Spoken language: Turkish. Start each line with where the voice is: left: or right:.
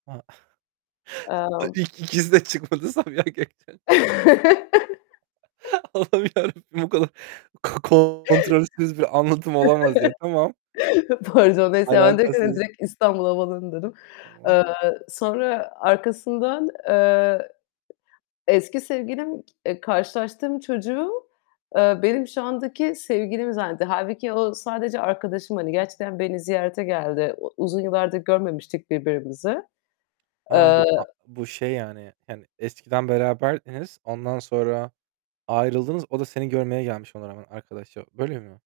right: Ha.
left: Imm.
right: İlk ikisi de çıkmadı. Sabiha Gökçen ç Allah'ım Yarabbim. Bu kadar ko kontrolsüz bir anlatım olamaz ya. Tamam.
left: Pardon, neyse ya. Ben direkt, hani,
right: Alakasız.
left: direkt İstanbul Havaalanı dedim.
right: Tamam.
left: Eee, sonra, arkasından, eee, eski sevgilim, k eee, karşılaştığım çocuğu, eee, benim şu andaki sevgilim zannetti. Hâlbuki o, sadece arkadaşım, hani, gerçekten beni ziyarete geldi. O uzun yıllardır görmemiştik birbirimizi.
right: Ha,
left: Eee
right: bu a bu şey, yani, hani eskiden beraberdiniz, ondan sonra ayrıldınız. O da seni görmeye gelmiş ona rağmen, arkadaşça, böyle mi?